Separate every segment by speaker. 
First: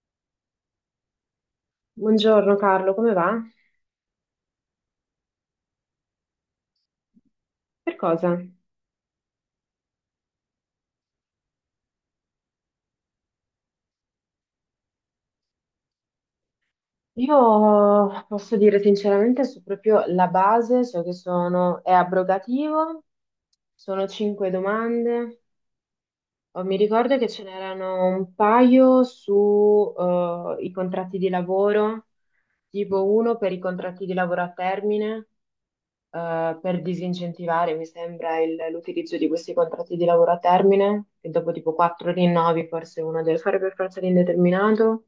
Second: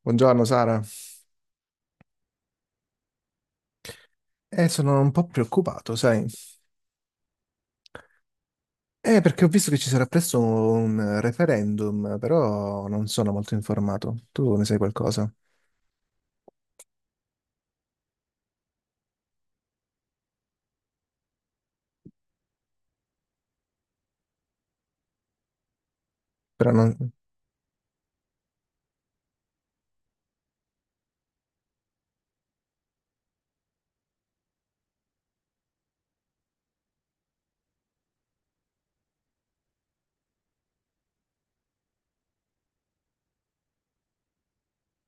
Speaker 1: Buongiorno Sara.
Speaker 2: Buongiorno Carlo, come va?
Speaker 1: Sono un po' preoccupato, sai?
Speaker 2: Per cosa?
Speaker 1: Perché ho visto che ci sarà presto un referendum, però non sono molto informato. Tu ne sai qualcosa?
Speaker 2: Io posso dire sinceramente, su proprio la base, so che sono, è abrogativo, sono cinque domande. Oh,
Speaker 1: Però
Speaker 2: mi
Speaker 1: non.
Speaker 2: ricordo che ce n'erano un paio su i contratti di lavoro, tipo uno per i contratti di lavoro a termine per disincentivare, mi sembra, l'utilizzo di questi contratti di lavoro a termine, che dopo tipo quattro rinnovi forse uno deve fare per forza l'indeterminato,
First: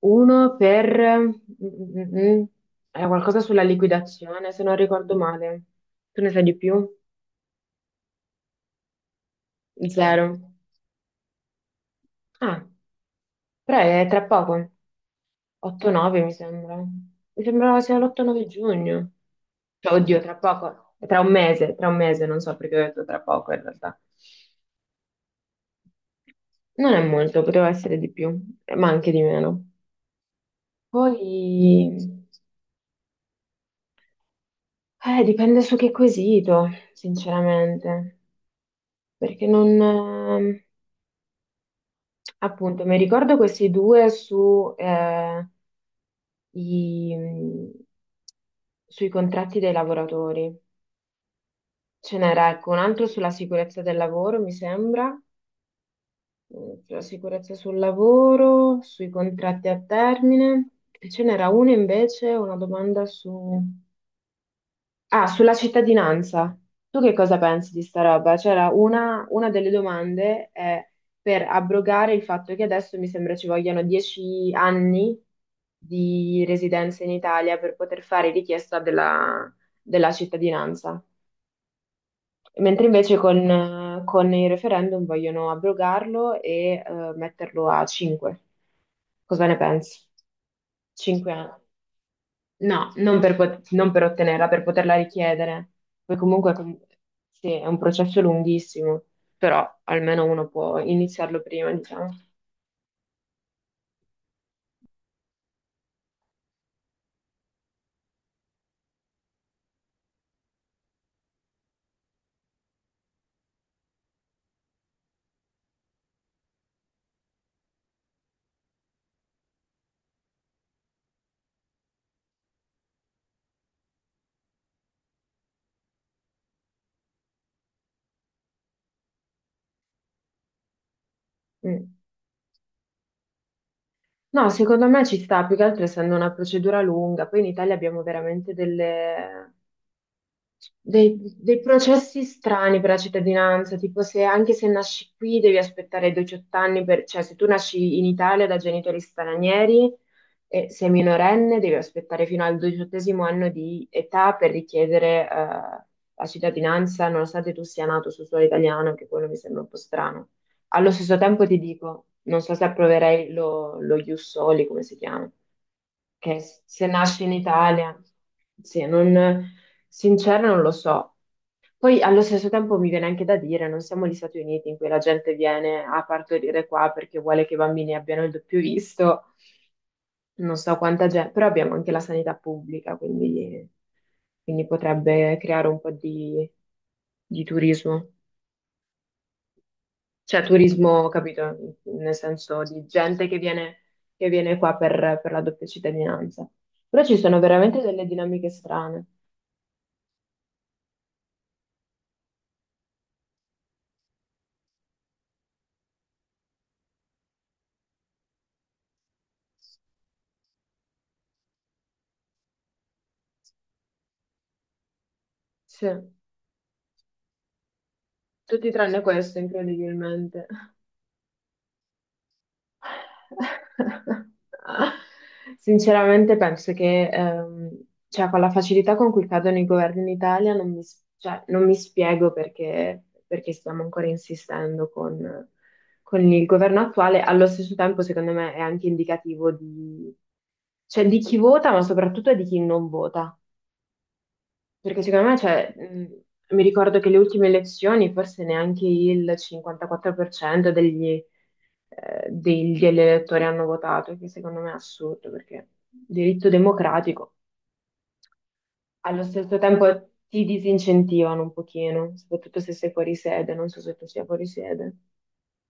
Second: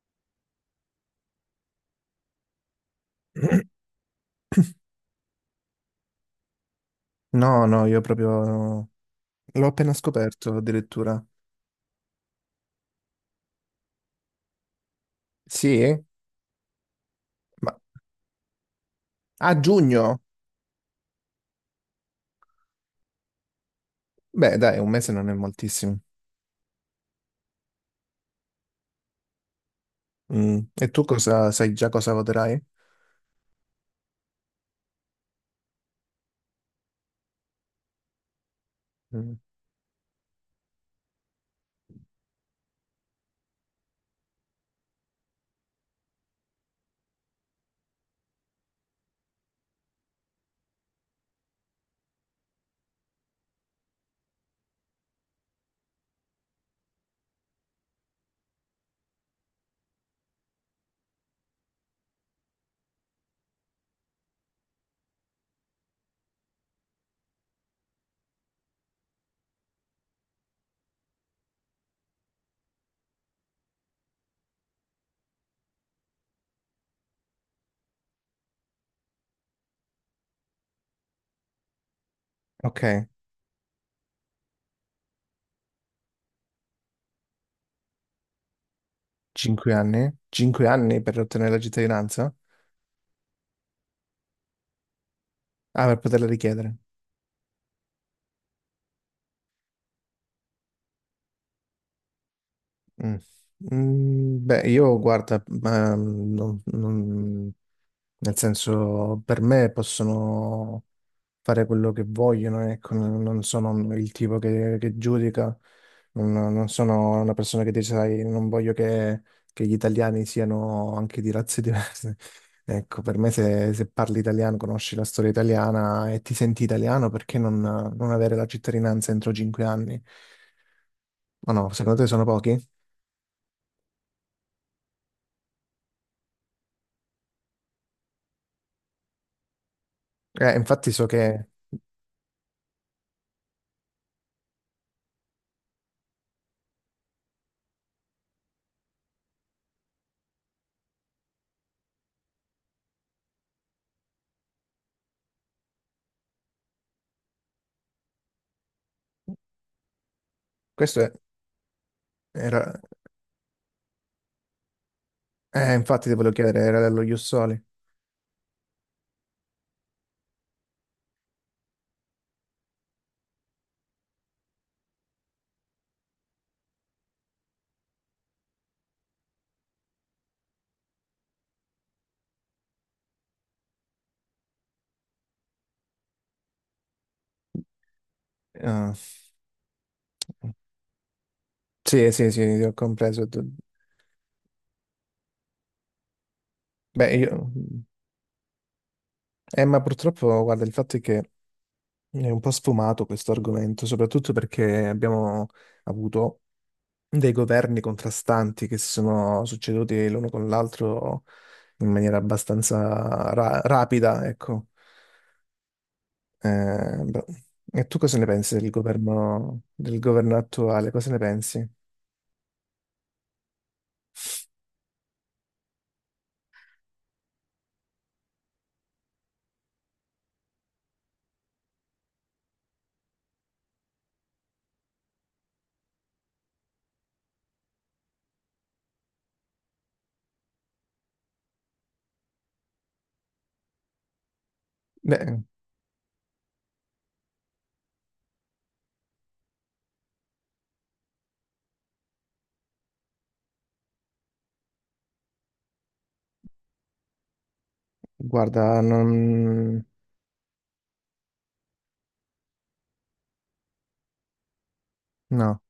Speaker 2: uno per... mm, mm, era qualcosa sulla liquidazione, se non ricordo male. Tu ne sai di più?
Speaker 1: No, no, io proprio l'ho appena
Speaker 2: Zero. Zero.
Speaker 1: scoperto addirittura.
Speaker 2: Ah, però è tra poco,
Speaker 1: Sì?
Speaker 2: 8-9 mi sembra. Mi
Speaker 1: Ma
Speaker 2: sembrava sia l'8-9 giugno.
Speaker 1: a
Speaker 2: Cioè,
Speaker 1: giugno?
Speaker 2: oddio, tra poco, tra un mese, non so perché ho detto tra poco in realtà.
Speaker 1: Beh, dai, un mese non è moltissimo.
Speaker 2: Non è molto, poteva essere di più, ma anche di meno.
Speaker 1: Mm. E tu
Speaker 2: Poi,
Speaker 1: cosa sai già cosa voterai?
Speaker 2: dipende su che quesito, sinceramente, perché non... appunto, mi ricordo questi due su, i- mm, sui contratti dei lavoratori. Ce n'era, ecco, un altro sulla sicurezza del lavoro, mi sembra, sulla sicurezza sul lavoro, sui contratti a termine, e ce n'era uno invece, una domanda su... Ah, sulla cittadinanza. Tu che cosa pensi di sta roba? C'era una delle domande è per abrogare il fatto che adesso mi sembra ci vogliano 10 anni di residenza in Italia per poter fare richiesta della cittadinanza. Mentre
Speaker 1: Ok,
Speaker 2: invece con il referendum vogliono abrogarlo e metterlo a 5. Cosa ne
Speaker 1: 5
Speaker 2: pensi?
Speaker 1: anni? 5 anni per
Speaker 2: 5
Speaker 1: ottenere
Speaker 2: anni.
Speaker 1: la cittadinanza?
Speaker 2: No, non per, non per ottenerla, per poterla richiedere.
Speaker 1: Ah, per
Speaker 2: Poi
Speaker 1: poterla
Speaker 2: comunque
Speaker 1: richiedere.
Speaker 2: sì, è un processo lunghissimo, però almeno uno può iniziarlo prima, diciamo.
Speaker 1: Mm. Beh, io guarda, ma, nel senso, per me possono, fare quello che vogliono, ecco, non sono il tipo che, giudica, non sono una persona che dice, sai, non voglio che gli italiani siano anche di razze diverse. Ecco, per me se parli italiano, conosci la storia italiana e ti senti italiano, perché non avere la cittadinanza entro 5 anni? Ma no,
Speaker 2: Mm.
Speaker 1: secondo te sono pochi?
Speaker 2: No, secondo me ci sta, più che altro essendo una procedura lunga. Poi in Italia abbiamo veramente delle
Speaker 1: Infatti so
Speaker 2: dei,
Speaker 1: che
Speaker 2: dei processi strani per la cittadinanza, tipo se anche se nasci qui devi aspettare i 18 anni, per, cioè se tu nasci in Italia da genitori stranieri e sei minorenne devi aspettare fino al 18º anno di età per richiedere la cittadinanza, nonostante tu sia nato su suolo italiano, anche quello mi sembra un po' strano. Allo
Speaker 1: questo è-
Speaker 2: stesso tempo ti dico, non so se
Speaker 1: era.
Speaker 2: approverei lo ius soli, come si chiama,
Speaker 1: Infatti ti volevo
Speaker 2: che
Speaker 1: chiedere, era
Speaker 2: se
Speaker 1: dello
Speaker 2: nasci in
Speaker 1: Jussoli.
Speaker 2: Italia, sì, non. Sincera, non lo so. Poi allo stesso tempo mi viene anche da dire, non siamo gli Stati Uniti in cui la gente viene a partorire qua perché vuole che i bambini abbiano il doppio visto, non so quanta gente, però abbiamo anche la sanità pubblica, quindi potrebbe creare un po' di turismo.
Speaker 1: Ah.
Speaker 2: Cioè turismo, capito?
Speaker 1: Sì,
Speaker 2: Nel
Speaker 1: sì, sì,
Speaker 2: senso
Speaker 1: ho
Speaker 2: di
Speaker 1: compreso.
Speaker 2: gente che viene qua per la doppia cittadinanza. Però
Speaker 1: Beh,
Speaker 2: ci sono
Speaker 1: io...
Speaker 2: veramente delle dinamiche strane.
Speaker 1: Ma purtroppo, guarda, il fatto è che è un po' sfumato questo argomento, soprattutto perché abbiamo avuto dei governi contrastanti che si sono succeduti l'uno con l'altro in maniera abbastanza rapida, ecco.
Speaker 2: Sì,
Speaker 1: Beh, e tu cosa ne pensi del
Speaker 2: tutti tranne questo,
Speaker 1: governo,
Speaker 2: incredibilmente.
Speaker 1: attuale? Cosa ne pensi?
Speaker 2: Sinceramente penso che cioè, con la facilità con cui cadono i governi in Italia non mi, cioè, non mi spiego perché stiamo ancora insistendo con il governo attuale. Allo stesso tempo, secondo me, è anche indicativo di, cioè, di chi vota, ma soprattutto di chi non vota. Perché secondo me,
Speaker 1: Beh,
Speaker 2: cioè, mi ricordo che le ultime elezioni forse neanche il 54% degli elettori hanno votato, che secondo me è assurdo, perché diritto democratico
Speaker 1: guarda,
Speaker 2: allo stesso
Speaker 1: non.
Speaker 2: tempo ti disincentivano un pochino, soprattutto se sei fuori sede, non so se tu sia fuori sede.
Speaker 1: No.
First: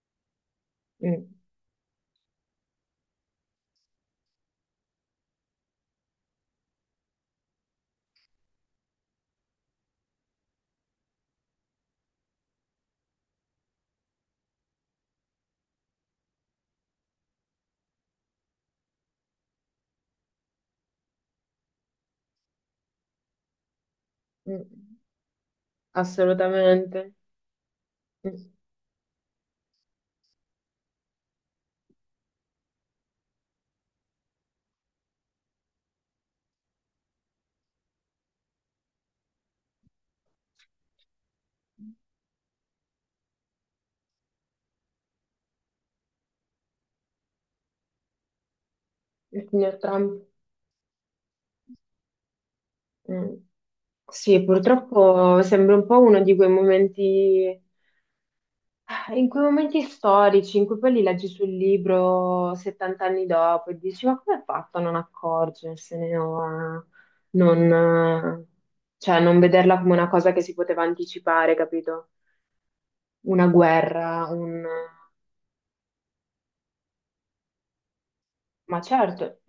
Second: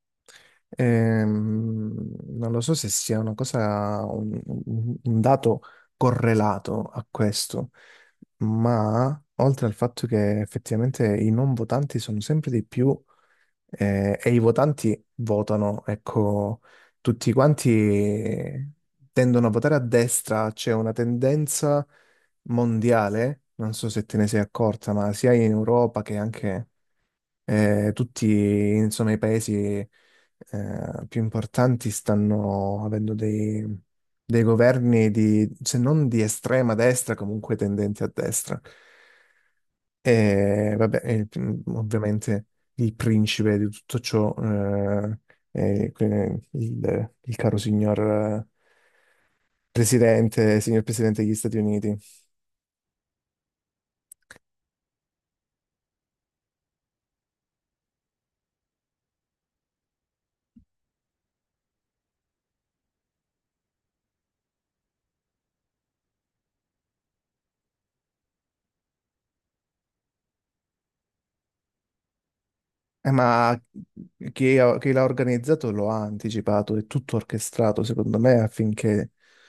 Speaker 2: Mm,
Speaker 1: Ehm, non lo so se sia una cosa, un dato correlato a questo, ma oltre al fatto che effettivamente i non votanti sono sempre di più, e i votanti votano, ecco, tutti quanti tendono a votare a destra, c'è una tendenza mondiale, non so se te ne sei
Speaker 2: mm,
Speaker 1: accorta, ma sia in Europa che anche
Speaker 2: assolutamente.
Speaker 1: tutti,
Speaker 2: Mm.
Speaker 1: insomma, i paesi più importanti stanno avendo dei governi di, se non di estrema destra, comunque tendenti a destra. E vabbè, ovviamente il principe di tutto ciò è il caro signor
Speaker 2: Il signor Trump.
Speaker 1: presidente, signor presidente degli Stati Uniti.
Speaker 2: Mm. Sì, purtroppo sembra un po' uno di quei momenti. Ah, in quei momenti storici in cui poi li leggi sul libro 70 anni dopo e dici, ma come ha fatto a non accorgersene o a non, eh, cioè, non vederla come una cosa che si poteva anticipare, capito? Una
Speaker 1: Ma
Speaker 2: guerra,
Speaker 1: chi,
Speaker 2: un...
Speaker 1: ha- chi l'ha organizzato lo ha anticipato, è tutto orchestrato, secondo me,
Speaker 2: Ma
Speaker 1: affinché.
Speaker 2: certo,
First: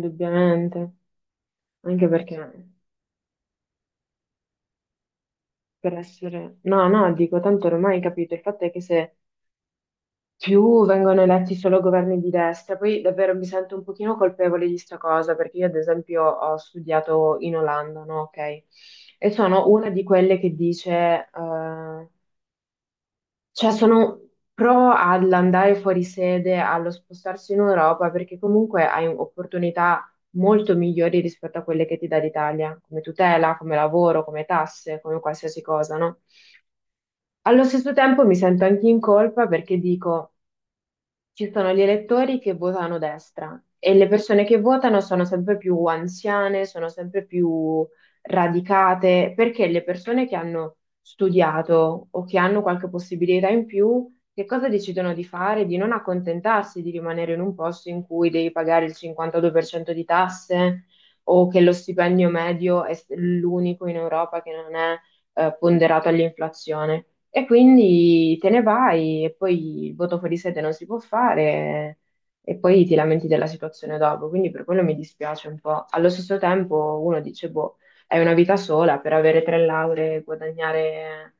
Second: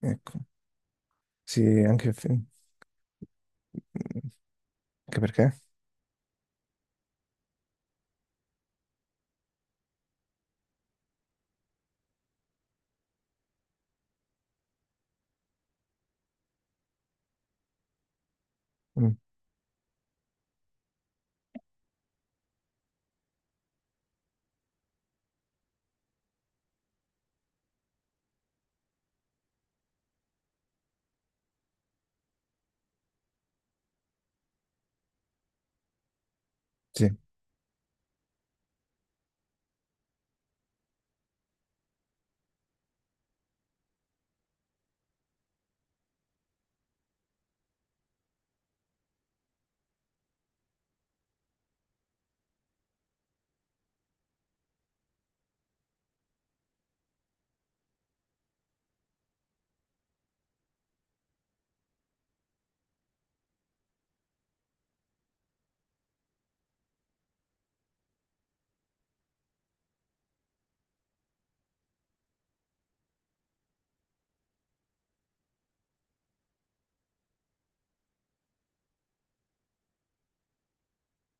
Speaker 1: Ecco, sì,
Speaker 2: anche
Speaker 1: anche,
Speaker 2: perché
Speaker 1: anche perché?
Speaker 2: per essere... No, no, dico, tanto ormai capito, il fatto è che se più vengono eletti solo governi di destra. Poi davvero mi sento un pochino colpevole di sta cosa, perché io ad esempio ho studiato in Olanda, no? Ok.
Speaker 1: Mm,
Speaker 2: E sono una di quelle che dice, eh, cioè sono pro all'andare fuori sede, allo spostarsi in Europa, perché comunque hai opportunità molto migliori rispetto a quelle che ti dà l'Italia, come tutela, come lavoro, come tasse, come qualsiasi cosa, no?
Speaker 1: sì,
Speaker 2: Allo stesso tempo mi sento anche in colpa perché dico... Ci sono gli elettori che votano destra e le persone che votano sono sempre più anziane, sono sempre più radicate, perché le persone che hanno studiato o che hanno qualche possibilità in più, che cosa decidono di fare? Di non accontentarsi di rimanere in un posto in cui devi pagare il 52% di tasse o che lo stipendio medio è l'unico in Europa che non è ponderato all'inflazione. E quindi te ne vai e poi il voto fuori sede non si può fare e poi ti lamenti della situazione dopo. Quindi per quello mi dispiace un po'. Allo stesso tempo uno dice, boh, hai una vita sola per avere tre lauree, e guadagnare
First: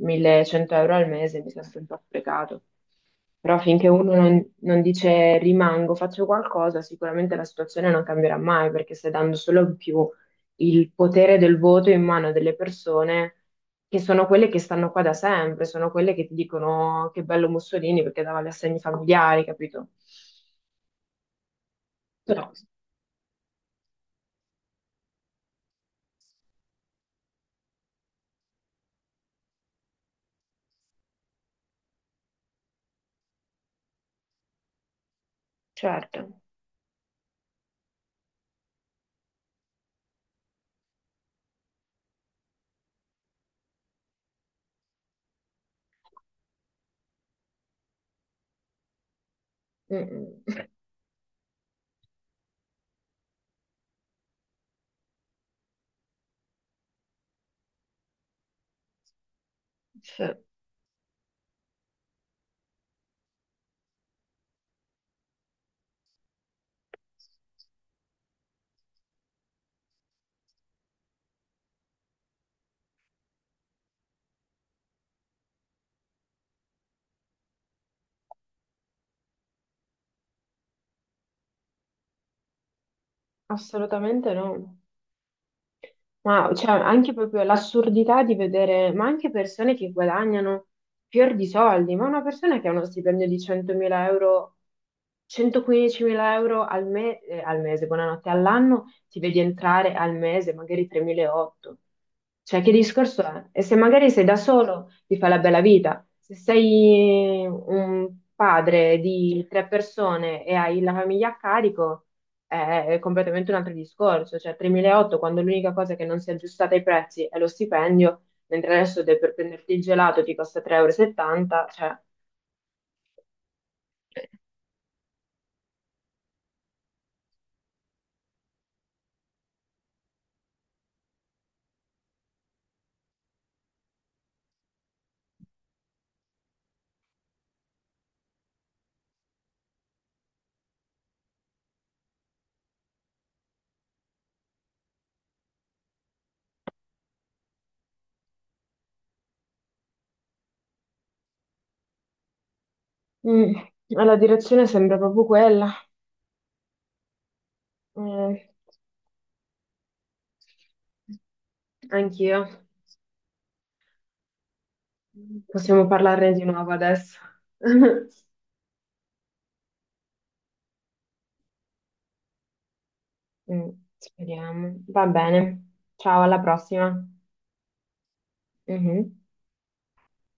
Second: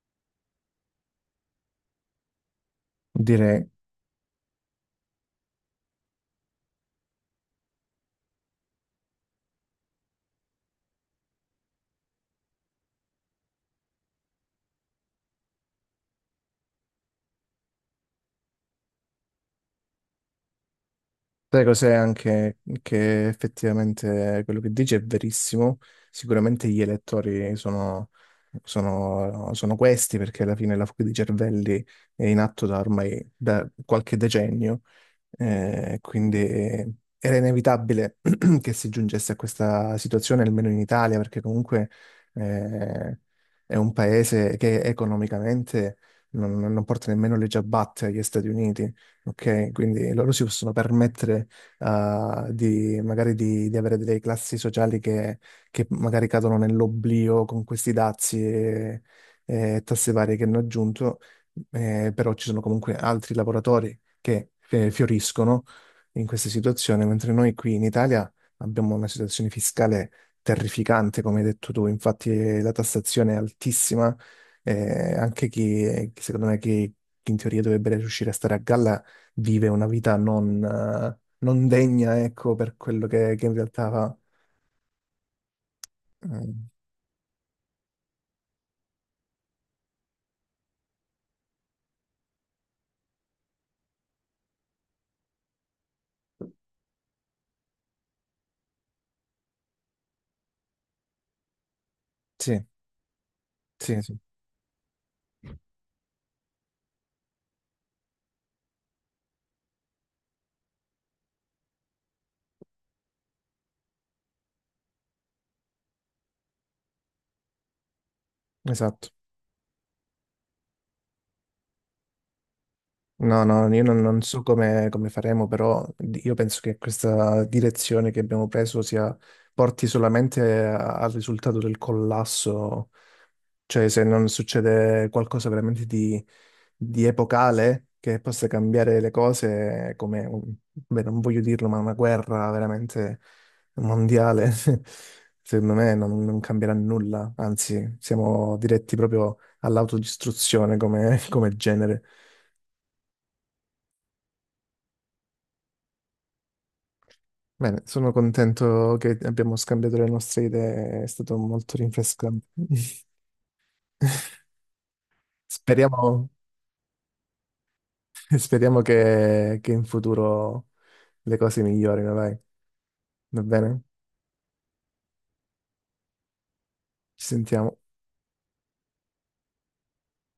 Speaker 2: 1.100 euro al mese, mi sento un po' sprecato. Però
Speaker 1: direi.
Speaker 2: finché uno non dice rimango, faccio qualcosa, sicuramente la situazione non cambierà mai, perché stai dando solo in più il potere del voto in mano delle persone che sono quelle che stanno qua da sempre, sono quelle che ti dicono che bello Mussolini perché dava gli assegni familiari, capito?
Speaker 1: Sai cos'è
Speaker 2: Però,
Speaker 1: anche che effettivamente quello che dici è verissimo, sicuramente gli elettori sono questi perché alla fine la fuga di cervelli è in atto da ormai da qualche decennio. Quindi
Speaker 2: certo.
Speaker 1: era inevitabile che si giungesse a questa situazione, almeno in Italia, perché comunque eh, è un paese che economicamente non porta nemmeno le ciabatte agli Stati Uniti. Ok,
Speaker 2: Mm,
Speaker 1: quindi loro si
Speaker 2: mm.
Speaker 1: possono permettere di, magari di avere delle classi sociali che magari cadono nell'oblio con questi dazi e tasse
Speaker 2: Sì.
Speaker 1: varie che hanno aggiunto, però ci sono comunque altri lavoratori che fioriscono in questa situazione, mentre noi qui in Italia abbiamo una situazione fiscale terrificante, come hai detto tu, infatti la tassazione è altissima, anche chi secondo me chi in teoria dovrebbe riuscire a stare a galla vive una vita non degna, ecco, per quello che in realtà fa.
Speaker 2: Assolutamente no. Ma
Speaker 1: Mm,
Speaker 2: cioè, anche proprio l'assurdità di vedere, ma anche persone che guadagnano fior di soldi, ma una persona che ha uno stipendio di 100.000 euro, 115.000 euro al mese, buonanotte, all'anno, ti vedi entrare al mese magari 3.800.
Speaker 1: sì,
Speaker 2: Cioè, che discorso è? E se
Speaker 1: sì,
Speaker 2: magari
Speaker 1: sì,
Speaker 2: sei da solo, ti fa la bella vita. Se sei un padre di tre persone e hai la famiglia a carico, è completamente un altro discorso. Cioè, 3.800 quando l'unica cosa che non si è aggiustata ai prezzi è lo stipendio, mentre adesso
Speaker 1: esatto.
Speaker 2: per prenderti il gelato ti costa 3,70 euro. E settanta, cioè,
Speaker 1: No, no, io non so come faremo, però io penso che questa direzione che abbiamo preso porti solamente al risultato del collasso, cioè se non succede qualcosa veramente di epocale che possa cambiare le cose, come, beh, non voglio dirlo, ma una guerra veramente mondiale, secondo me non cambierà nulla, anzi siamo diretti proprio all'autodistruzione come come genere.
Speaker 2: mm, la direzione sembra proprio quella.
Speaker 1: Bene, sono
Speaker 2: Mm,
Speaker 1: contento che abbiamo scambiato le nostre idee, è stato molto
Speaker 2: anch'io.
Speaker 1: rinfrescante.
Speaker 2: Possiamo
Speaker 1: Speriamo,
Speaker 2: parlarne di nuovo adesso.
Speaker 1: speriamo che in futuro le cose migliorino, dai. Va
Speaker 2: Mm,
Speaker 1: bene?
Speaker 2: speriamo. Va bene. Ciao, alla prossima.
Speaker 1: Ci sentiamo.
Speaker 2: Mhm.